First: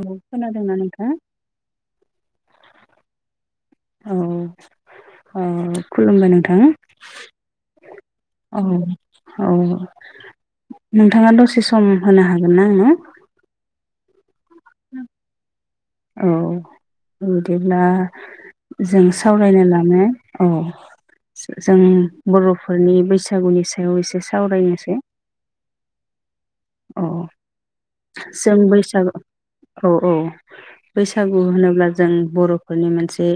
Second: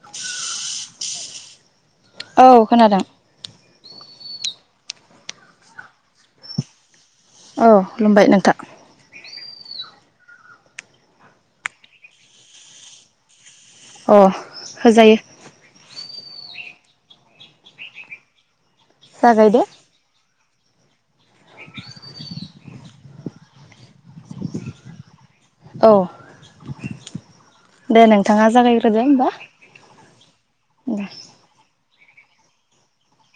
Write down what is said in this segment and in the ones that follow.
औ खोनादोंना नोंथा? औ खोनादों। औ ओ खुलुमबाय नोंथां। औ खुलुमबाय औ नोंथां। औ नोंथाङा दसे सम होनो हागोन ना आंनो? अ होजायो। औ बिदिब्ला जों जागायदो सावरायनो लानाय औ स जों बर' फोरनि बैसागुनि सायाव एसे सावरायनोसै। औ [inaudible] औ दे नोंथाङा जों जागायग्रोदो बैसाग होमबा औ औ दे बैसागु होनोब्ला जों बर'फोरनि मोनसे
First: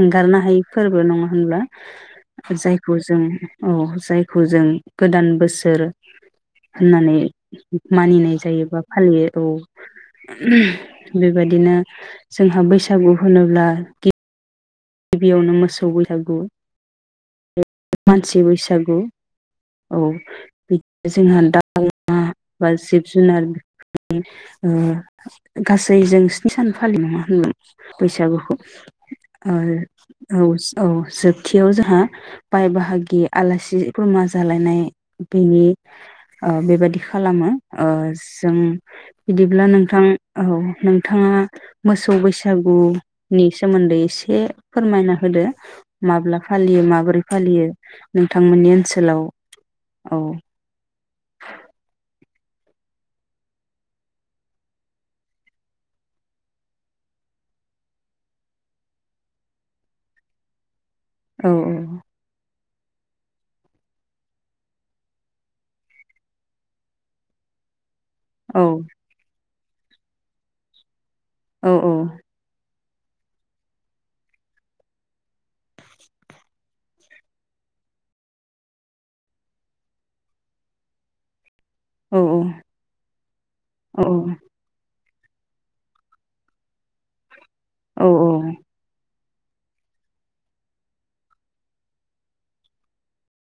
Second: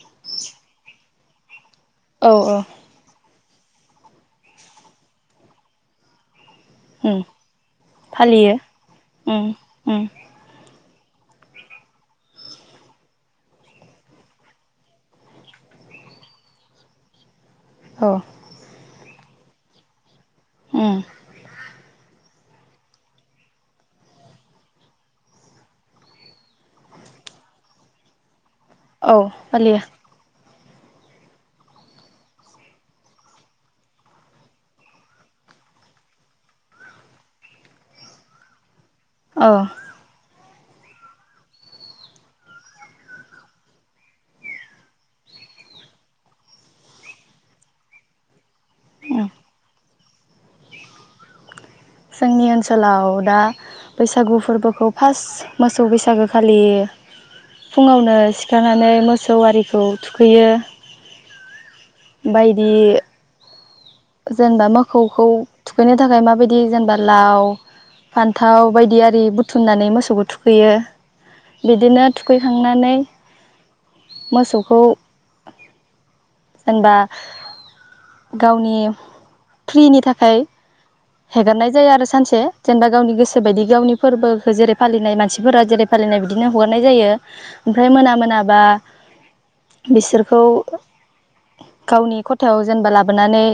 एंगारनो हायै फोरबो नङा होनब्ला? औ औ जायखौ जों औ जायखौ जों गोदान बोसोर होननानै उम मानिनाय फालियो जायो बा दे औ उम उम बेबायदिनो जोंहा बैसागु होनोब्ला गि बियावनो मोसौ बैसागु औ मानसि बैसागु औ उम बिदिनो जोंहा दाव, अमा बा जिब जुनार [unintelligible] ओ गासै जों स्नि सान फालियो नंङा होनब्ला बैसागुखौ? औ फालियो आरो औ औ जोबथियाव जोंहा बाय बाहागि आलासि खुरमा जालायनाय बेनि ओ बेबायादि खालामो ओ जों औ बिदिब्ला नोंथां औ नोंथाङा मोसौ बैसागुनि सोमोन्दै एसे फोरमायना होदो, माब्ला फालियो माबोरै फालियो नोंथां मोननि ओनसोलाव उम औ जोंनि ओनसोलाव दा बैसागु फोरबोखौ फार्स्ट मोसौ बैसागोखालि फुङावनो सिखारनानै मोसौ आरिखौ थुखैयो। औ औ बायदि जेनबा मोखौखौ थुखैनो थाखाय माबायदि जेनेबा लाव औ फान्थाव बायदि आरि बु थुननानै मोसौखौ थुखैयो। औ बिदिनो थुखैखांनानै मोसौखौ जेनबा गावनि फ्रिनि थाखाय हेगारनाय जायो आरो औ सानसे, जेनबा गावनि गोसो बायदि गावनि औ फोरबोखौ जेरै फालिनाय मानसि सिफोरा जेरै फालिनाय बिदिनो हगारनाय जायो। ओमफ्राय औ मोना मोनाबा बिसोरखौ गावनि ख'थायाव जेनेबा लाबोनानै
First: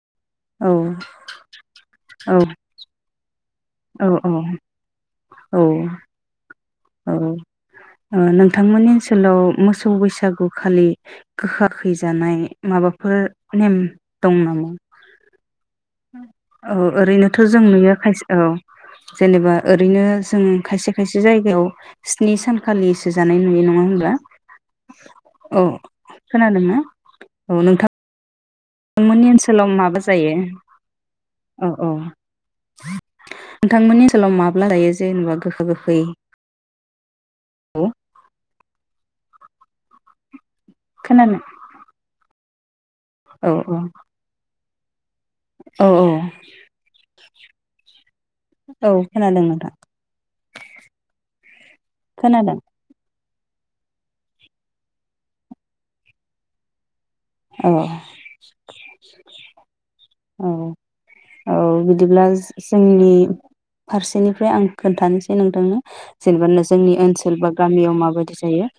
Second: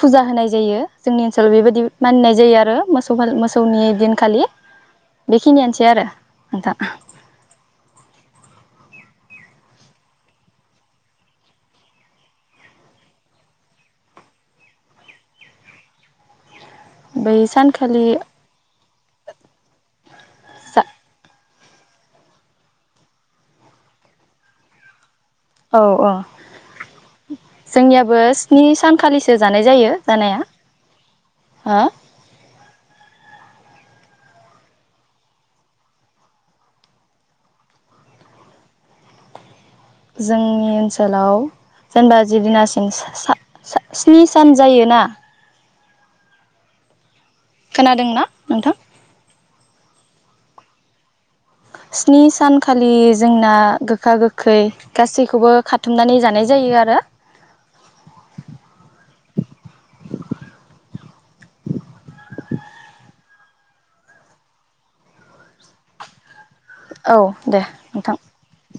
फुजा होनाय औ जायो जोंनि ओनसोलाव बेबायदि मानिनाय जायो आरो मोसौ [unintelligible] मोसौनि औ दिनखालि औ बेखिनियानोसै आरो नोंथां औ नोंथांमोननि ओन आलाव मोसौ बैसागु खालि गोखा खैजानाय माबाफोर नेम दं नामा औ बै ओरैनोथ जों नुयो सानखालि खायसे औ जेनेबा ओरैनो जों जा खायसे खायसे जायगायाव स्नि सानखालिसो जानाय नुयो नङा होनोमब्ला। औ ओ जोंनियाबो स्नि थांमोननि सानखालिसो जानाय ओनसोलाव माबा जायो जानाया औ हो औ नोंथांमोननि ओनसोलाव माब्ला जायो जेनेबा गोखा गोखै [unintelligible] जोंनि खोनानो ओनसोलाव जेनेबा जिदिनास औ सा-सा स्नि सान जायोना औ औ खोनादोंना नोंथां औ खोनादों नोंथां स्नि सान खोनादों खालि जोंना गोखा गोखै गासैखौबो खाथुमनानै जानाय जायो आरो औ औ औ औ औ बिदिब्ला जोंनि फारसेनिफ्राय आं खोन्थानिसै नोंथांनो जेनेबा नों जोंनि औ ओनसोल बा दे गामियाव नोंथां माबायदि जायो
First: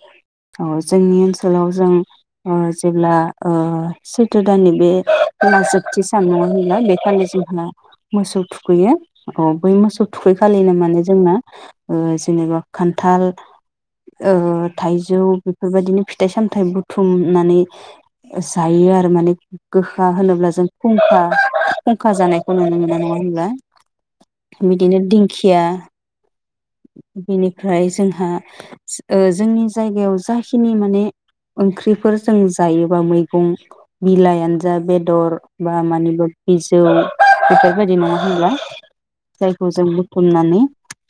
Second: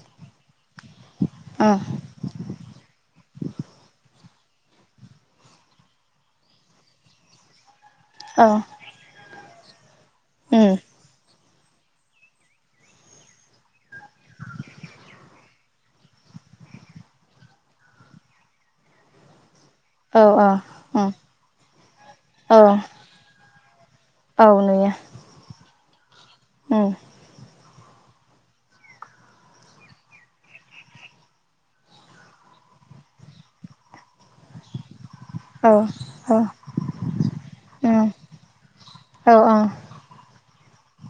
औ जोंनि ओनसोलाव ओं जों ओ जेब्ला सैथो दाननि बे जोबथि सान नङा होनब्ला बे खालि जोंहा मोसौ औ थुखैयो अ बै मोसौ थुखै उम खालिनो माने जोंना ओ जेनेबा खान्थाल ओ थाइजौ बेफोरबायदिनो फिथाइ सामथाइ बुथुमनानै जायो आरो माने गोखा औ औ होनोब्ला जों उम खुंखा खुंखा औ जानायखौ नुनो मोना नङा होनब्ला औ नुयो बिदिनो दिंखिया उम बिनि ओमफ्राय जोंहा ओ जोंनि जायगायाव जाखिनि माने ओंख्रिफोर जों जायोबा मैगं बिलाइआनोजा बे बेदर औ बा मानिब औ बिजौ बेफोरबायदि उम नङा होनब्ला औ औ जायखौ जों बुथुमनानै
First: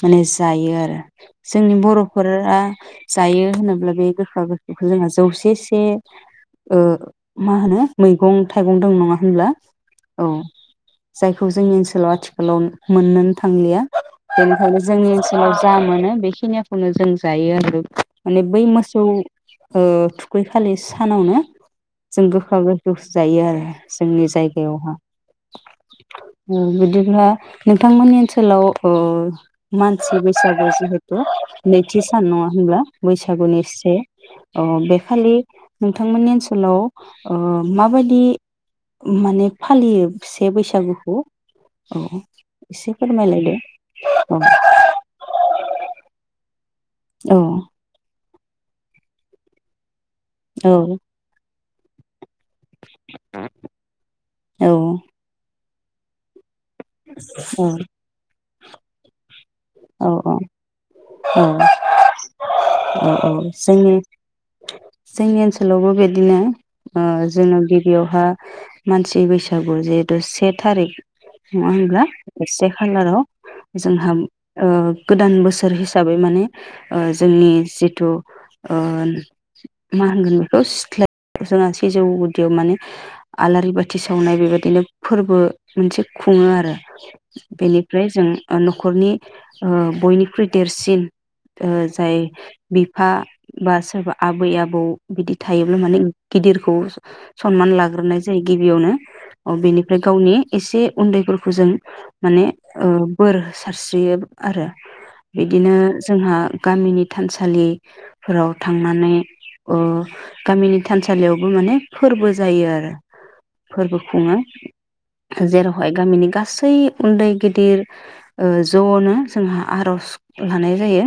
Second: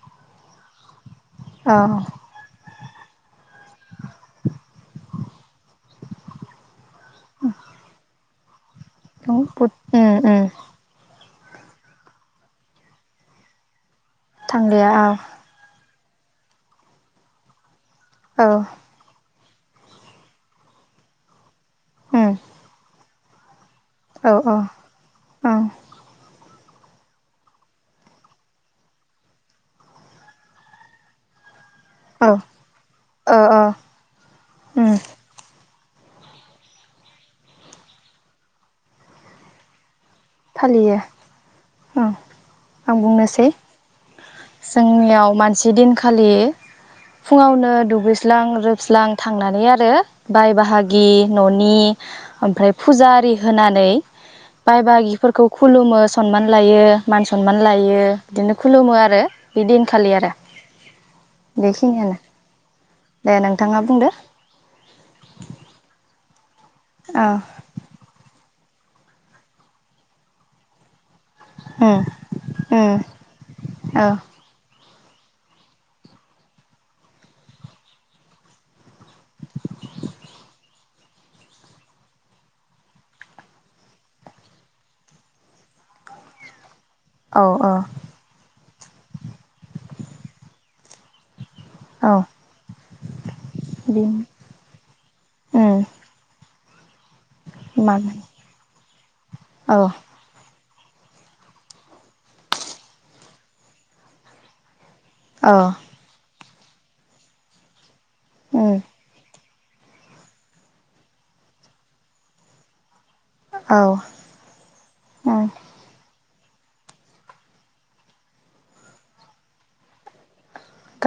माने जायो आरो। औ जोंनि बर'फोरा जायो होनोब्ला बे गोखा गोखैखो जोंहा जौसे से ओ मा होनो मैगं थाइगं दं नङा होनब्ला बुद उम औ जायखौ जोंनि ओनसोलाव आथिखालाव मोननो थांलिया। खायनो थांलिया जोंनि औ ओनसोलाव जा मोनो बेखिनियाखौनो जों जायो आरो। माने औ बै मोसौ ओ थुखै खालि सानावनो जों उम गोखा गोखै जायो आरो। जोंनि औ ओं जायगायावहा औ उम बिदिब्ला नोंथांमोननि ओनसोलाव ओ मानसि बैसागु जिहेथु नैथि सान नङा होनब्ला? ओ बैसागुनि ओ से अ उम बेखालि नोंथांमोननि ओनसोलाव ओ माबायदि माने फालियो? से फालियो बैसागुखौ औ ओं औ एसे आं बुंनोसै फोरमायलायदो। जोंनियाव मानसि दिनखालि औ फुङावनो दुगैस दुगैस्लां लोबस्लां थांनानै आरो बाय बाहागि न'नि नि ओमफ्राय फुजा आरि होनानै औ बाय बाहागि खुलुमो सनमान लायो मान सनमान लायो बिदिनो खुलुमो आरो। बे दिनखालि औ आरो औ बेखिनियानो औ औ दे नोंथाङा जोंनि बुंदो जोंनि ओनसोलावबो बिदिनो ओ औ जोङो गिबियावहा मानसि बैसागु जिहेथु से थारिख नङा उम होनब्ला? से उम खालाराव औ जोंहा ओ गोदान बोसोर हिसाबै माने ओ जोंनि जिथु ओ मा होनगोन बेखौ सिथ्ला जोंहा सिजौ गुदियाव माने आलारि बाथि सावनाय बेबायदिनो फोरबो मोनसे खुङो आरो। औ औ बेनिफ्राय जों ओ न'खरनि ओ बयनिख्रुइ देरसिन ओ जाय औ बिफा बा सोरबा बिनो आबै आबौ बिदि थायोब्ला उम माने गिदिर खौ ज सनमान मानो लाग्रोनाय जायो गिबियावनो अ औ बेनिफ्राय गावनि एसे उन्दैफोरखौ जों माने ओ बोर सारस्रि- ग्रिड आरो औ इदिनो जोंहा गामिनि थानसालि फोराव उम थांनानै अह गामिनि थानसालियावबो माने फोरबो जायो आरो। औ फोरबो खुङो उम जेरावहाय गामिनि गास सै उन्दै गिदिर ओह जनो जोंहा आरज लानाय जायो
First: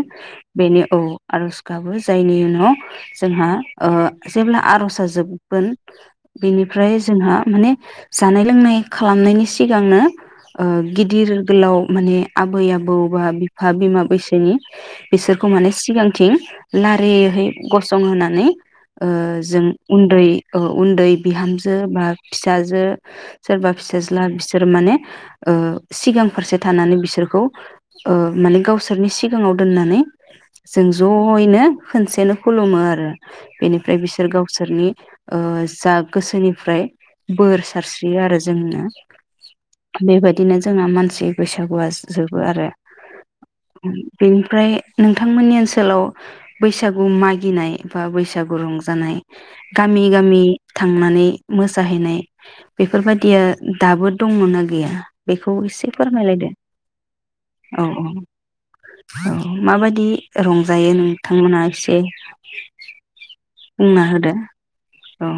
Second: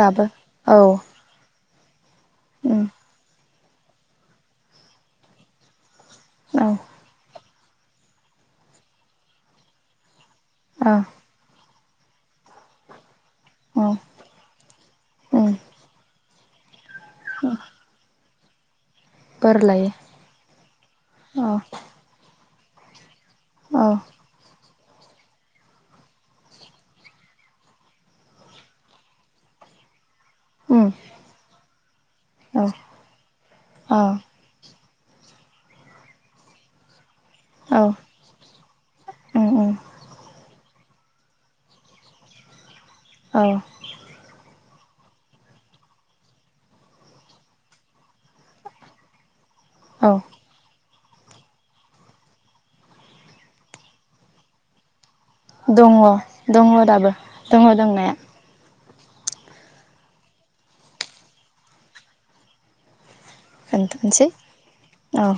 बेनि औ आरज गाबो जो जायनि उनाव उम जोंहा ओह जेब्ला आरज आ जोबगोन औ बेनिफ्राय जोंहा माने जानाय लोंनाय खालामनायनि सिगांनो ओह औ गिदिर गोलाव माने आबै आबौ [unintelligible] बिफा औ बिमा बैसोनि बिसोरखौ उम माने सिगांथिं लारिहै गसंहोनानै ओह बोर जों लायो उन्दै ओह उन्दै औ बिहामजो बा फिस जाजो सोरबा औ फिसाज्ला बिसोर माने ओह सिगां फारसे थानानै बिसोरख खौ ओह माने गावसोरनि सिगाङाव दोननानै उम जों जयैनो खोनसेनो औ खुलुमो आरो बेनिफ्राय औ बिसोर गावसोरनि ओह जा गोसोनिफ्राय बोर औ सारस्रियो आरो जोंनो उम उम बेबायदिनो जो जोंना मानसि बैसागुआ जोबो आरो। औ ओम बेनिफ्राय नोंथांमोननि ओनसोलाव बैसागु मागिनाय बा बैसागु रंजानाय। गामि औ गामि। थांनानै मोसाहैनाय बेफोरबायदिया दाबो दङ ना गैया? बेखौ एसे दङ फोरमायलायदो। दङ दाबो दङ औ औ दंनाया। औ माबायदि रंजायो नोंथांमोना एसे बुंना खोन्थानोसै होदो औ।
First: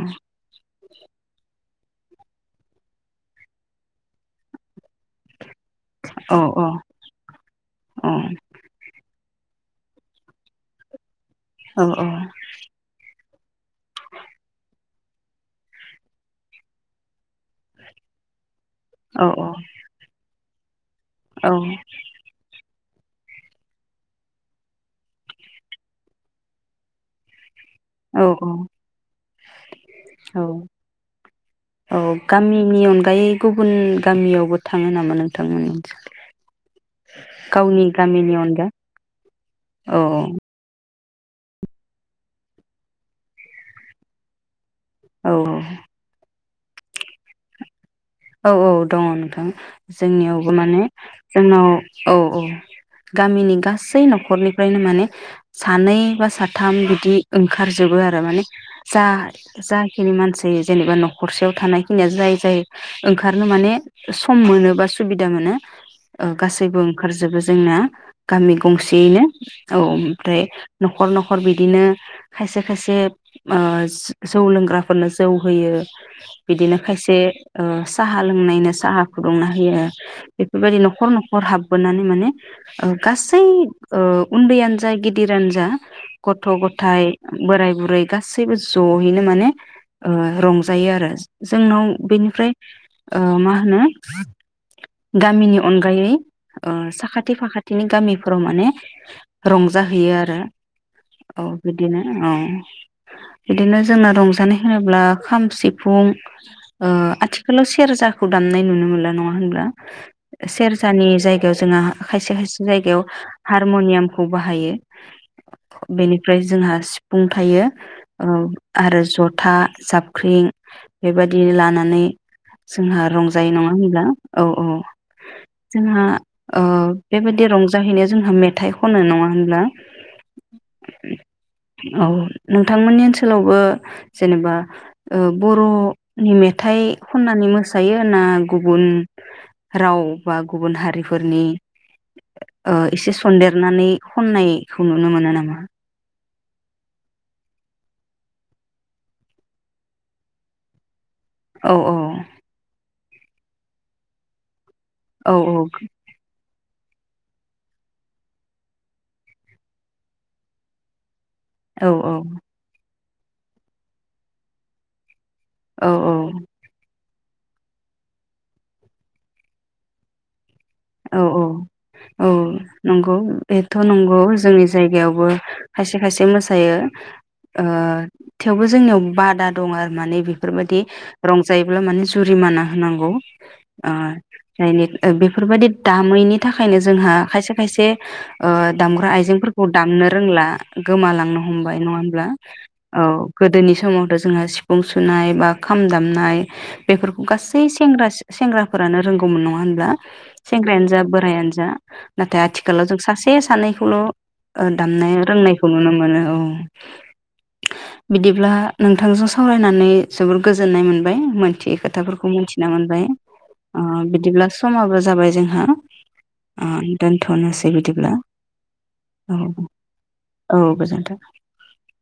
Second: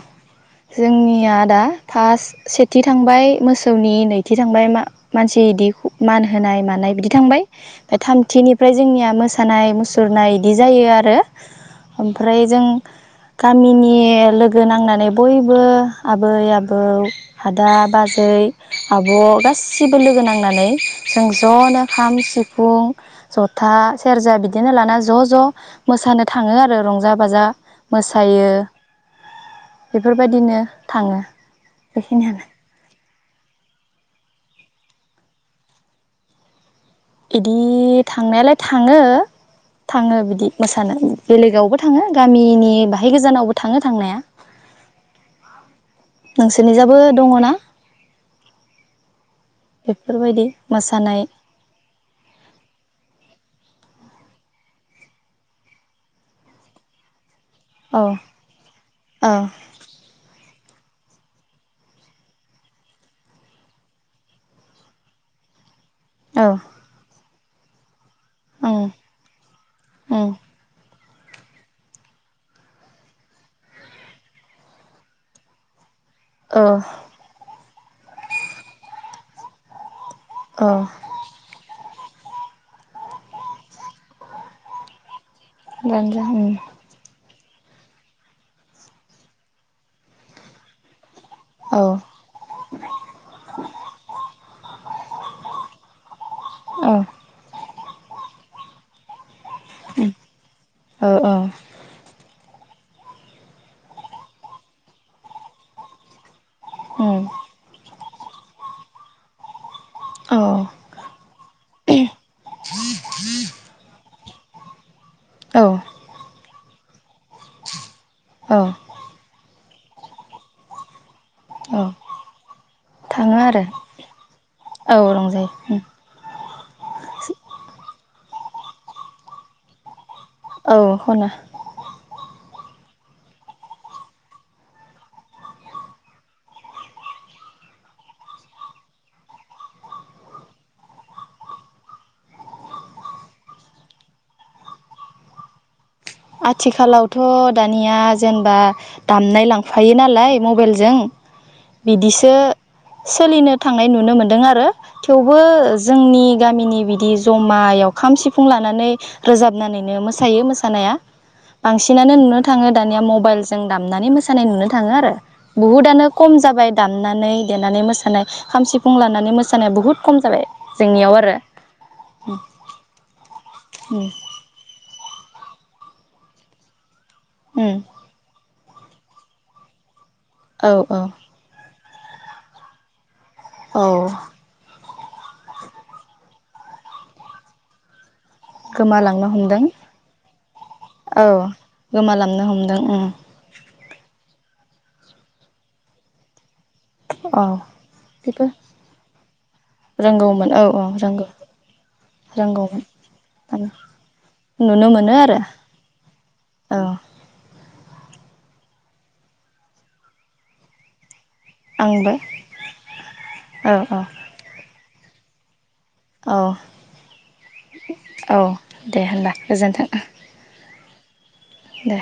जोंनिया दा फास्ट सेथि थांबाय मोसौनि नैथि थांबाय मा मानसि इदि मान औ होनाय मानाय बिदि थांबाय ओमफाय औ थामथिनिफ्राय जोंनिया मोसा मोसानाय मुसुरनाय इदि जायो आरो। औ औ ओमफ्राय जों गामिनि लोगो नांनानै बयबो आबै आबौ आदा बाजै आब' औ गासिबो लोगो नाङो। नानै जों ज'नो खाम सिफुं जथा सेरजा बिदिनो लाना ज' ज' मोसानो थाङो आरो रंजा बाजा। औ औ मोसायो औ बेफोरबायदिनो थाङो औ बेखिनियानो गामिनि अनगायै गुबुन गामियावबो थाङो नामा नोंथांमोननि ओनसो इदि थांनायालाय थाङो औ थाङो बिदि मोसानो। बेलेगावबो थाङो गामिनि बाहाय गोजानावबो थाङो थांनाया। औ औ। नोंसोरनिजायबो दङ ना? औ औ दङ नोंथां बेफोरबायदि जोंनियावबो माने मोसानाय जोंनाव औ औ गामिनि गासै नखरनिफ्रायनो माने सानै बा साथाम बिदि ओंखारजोबो औ आरो माने जा औ जाखिनि मानसि जायो जेनेबा न'खरसेयाव थानायखिनिया जाय जाय ओंखारनो माने सम मोनो बा सुबिदा मोनो। ओ औ गासैबो ओंखारजोबो। जोंना गामि उम गंसेयैनो औ उम ओमफ्राय नख न'खर न'खर बिदिनो खायसे खायसे ओ जौ लोंग्राफोरनो जौ होयो। औ बिदिनो खायसे ओ साहा लोंनायनो साहा फुदुंना होयो। औ बेफोरबायदि न'खर न'खर हाब बोनानै माने ओ गासै ओ उन्दैयानो जा गे दिरानो जा गानजा गथ' उम गथाय बोराय बुरै गासैबो ज'यैनो माने ओ रंजायो आरो। औ जोंनाव बेनि ओमफ्राय ओ मा होनो गामिनि अनगायै ओ औ साखाथि फाखाथि बिनि गामिफोराव माने रंजाहैयो आरो औ बिदिनो औ। बिदिनो जोंना रंजानाय होनोब्ला खाम सिफुं ओ उम आथिखालाव सेरजा दामनाय नुनो मोनला नङा होनब्ला औ सेरजानि जायगायाव जोंहा खायसे खायसे जायगायाव हारम'नियामखौ बाहायो। औ बेनिफ्राय जोंहा बुंथायो। औ आरो जथा साबख्रिं बे बादिनो औ लानानै जोंहा थाङो रंजायो आरो नङा होनब्ला औ रंजायो। जोंहा ओ बे बायदि रंजाहैनाया जोंहा मेथाइ खनो नङा होनब्ला औ खनो औ नोंथांमोननि ओनसोलावबो जेनेबा ओ बर'नि मेथाइ खननानै मोसायो ना गुबुन राव बा गुबुन हारिफोरनि ओ एसे सनन्देरनानै खननायखौ नुनो मोनो नामा। आथिखालावथ' दानिया जेनेबा दामनाय लांफायो नालाय मबाइलजों औ औ बिदिसो सोलिनो थांनाय नुनो मोन्दों आरो औ थेवबो औ जोंनि गामिनि बिदि जमायाव खाम सिफुं लानानै रोजाबनानैनो मोसायो मोसानाया औ औ बांसिनानो नुनो थाङो दानिया म बाइलजों दामनानै मोसानाय नुनो थाङो आरो औ बुहुदानो खम जाबाय दाम नानै देनानै मोसानाय खाम सिफुं लानानै मोसानाया बुहुत खम जाबाय। जोंनियाव औ आरो औ औ नंगौ बेथ' उम नंगौ जोंनि जायगायावबो खायसे खायसे मोसायो। ओ उम थेवबो जोंनियाव बादा दं आरो। माने बेफोर औ बायदि औ रंजायो। [unintelligible] माने जुरिमाना होनांगौ। औ आ जायनि बेफोर बायदि दामैनि थाखायनो जोंहा खायसे खायसे ओ दामग्रा गोमालांनो हमदों आइजेंफोरखौ दामनो रोंला औ गोमालांनो हमबाय नङा होमब्ला गोमालांनो हमदों औ उम गोदोनि समावथ' जोंहा सिफुं सुनाय बा खाम दामनाय बेफोरखौ औ गासै सेंग्रा बेबो सेंग्राफोरानो रोंगौमोन नङा होनब्ला? रोंगौमोन औ औ सेंग्रायानो जा रोंगौ बोराइयानो जा नाथाय आथिखालाव जों रोंगौमोन सासे सानैखौल' नुनो मोनो दामनाय आरो रोंनायखौ नुनो मोनो औ। बिदिब्ला नोंथांजों सावरायनानै जोबोर गोजोननाय मोनबाय। मोनथियै आंबो खोथाफोरखौ मिथिना मोनबाय औ ओ बिदिब्ला स समाबो जाबाय जोंहा। औ ओ दोनथनोसै बिदिब्ला औ दे होनबा औ गोजोन्थों औ औ गोजोन थों दे